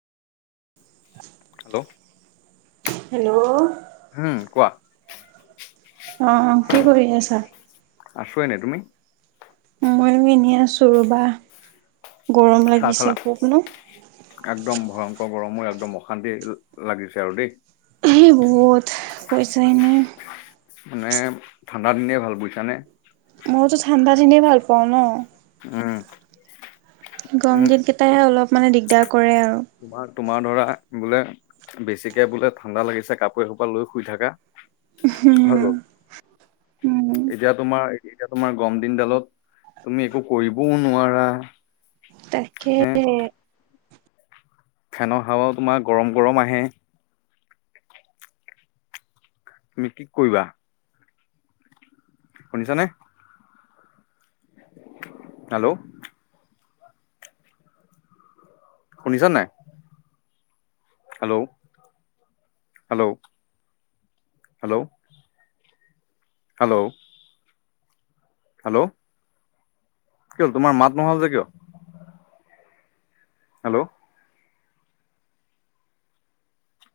[inaudible] Hello! Hello? উম, কোৱা! অ কি কৰি আছা আছয় নাই তুমি? মই এনে আছো ৰ'বা গৰম চাহ খালা লাগিছে খব ন একদম ভয়ংকৰ গৰমো একদম অশান্তি লাগিছে আৰু দেই। এই বহুত পইছে ন! মানে ঠাণ্ডা দিনে ভাল বুইছাানে মইতো ঠাণ্ডাখিনিয়েই ভাল পাওঁ ন,। উম গৰম উম দিনকেইটাইাহে অলপ মানে দিগদাৰ কৰে আৰু তোমাৰ, তোমাৰ ধৰা বোলে। বেছিকে বোলে ঠাণ্ডা লাগিছে কাপোৰ এসোপা লৈ শুই থাককা,। উম, হয় গল উম, এতিয়া তোমাৰ এতিয়া তোমাৰ গম দিনডালত তুমি একো কৰিবও নোৱাৰা তাকে,। হে খানৰ খাৱাও তোমাৰ গৰম গৰম আহে তুমি কি কৰিবা শুনিছনে? হেল্ল'! শুনিছ নাই? Hello hello hello hello hello কিয়ল তোমাৰ মাত নহল যে কিয় হেল্ল'!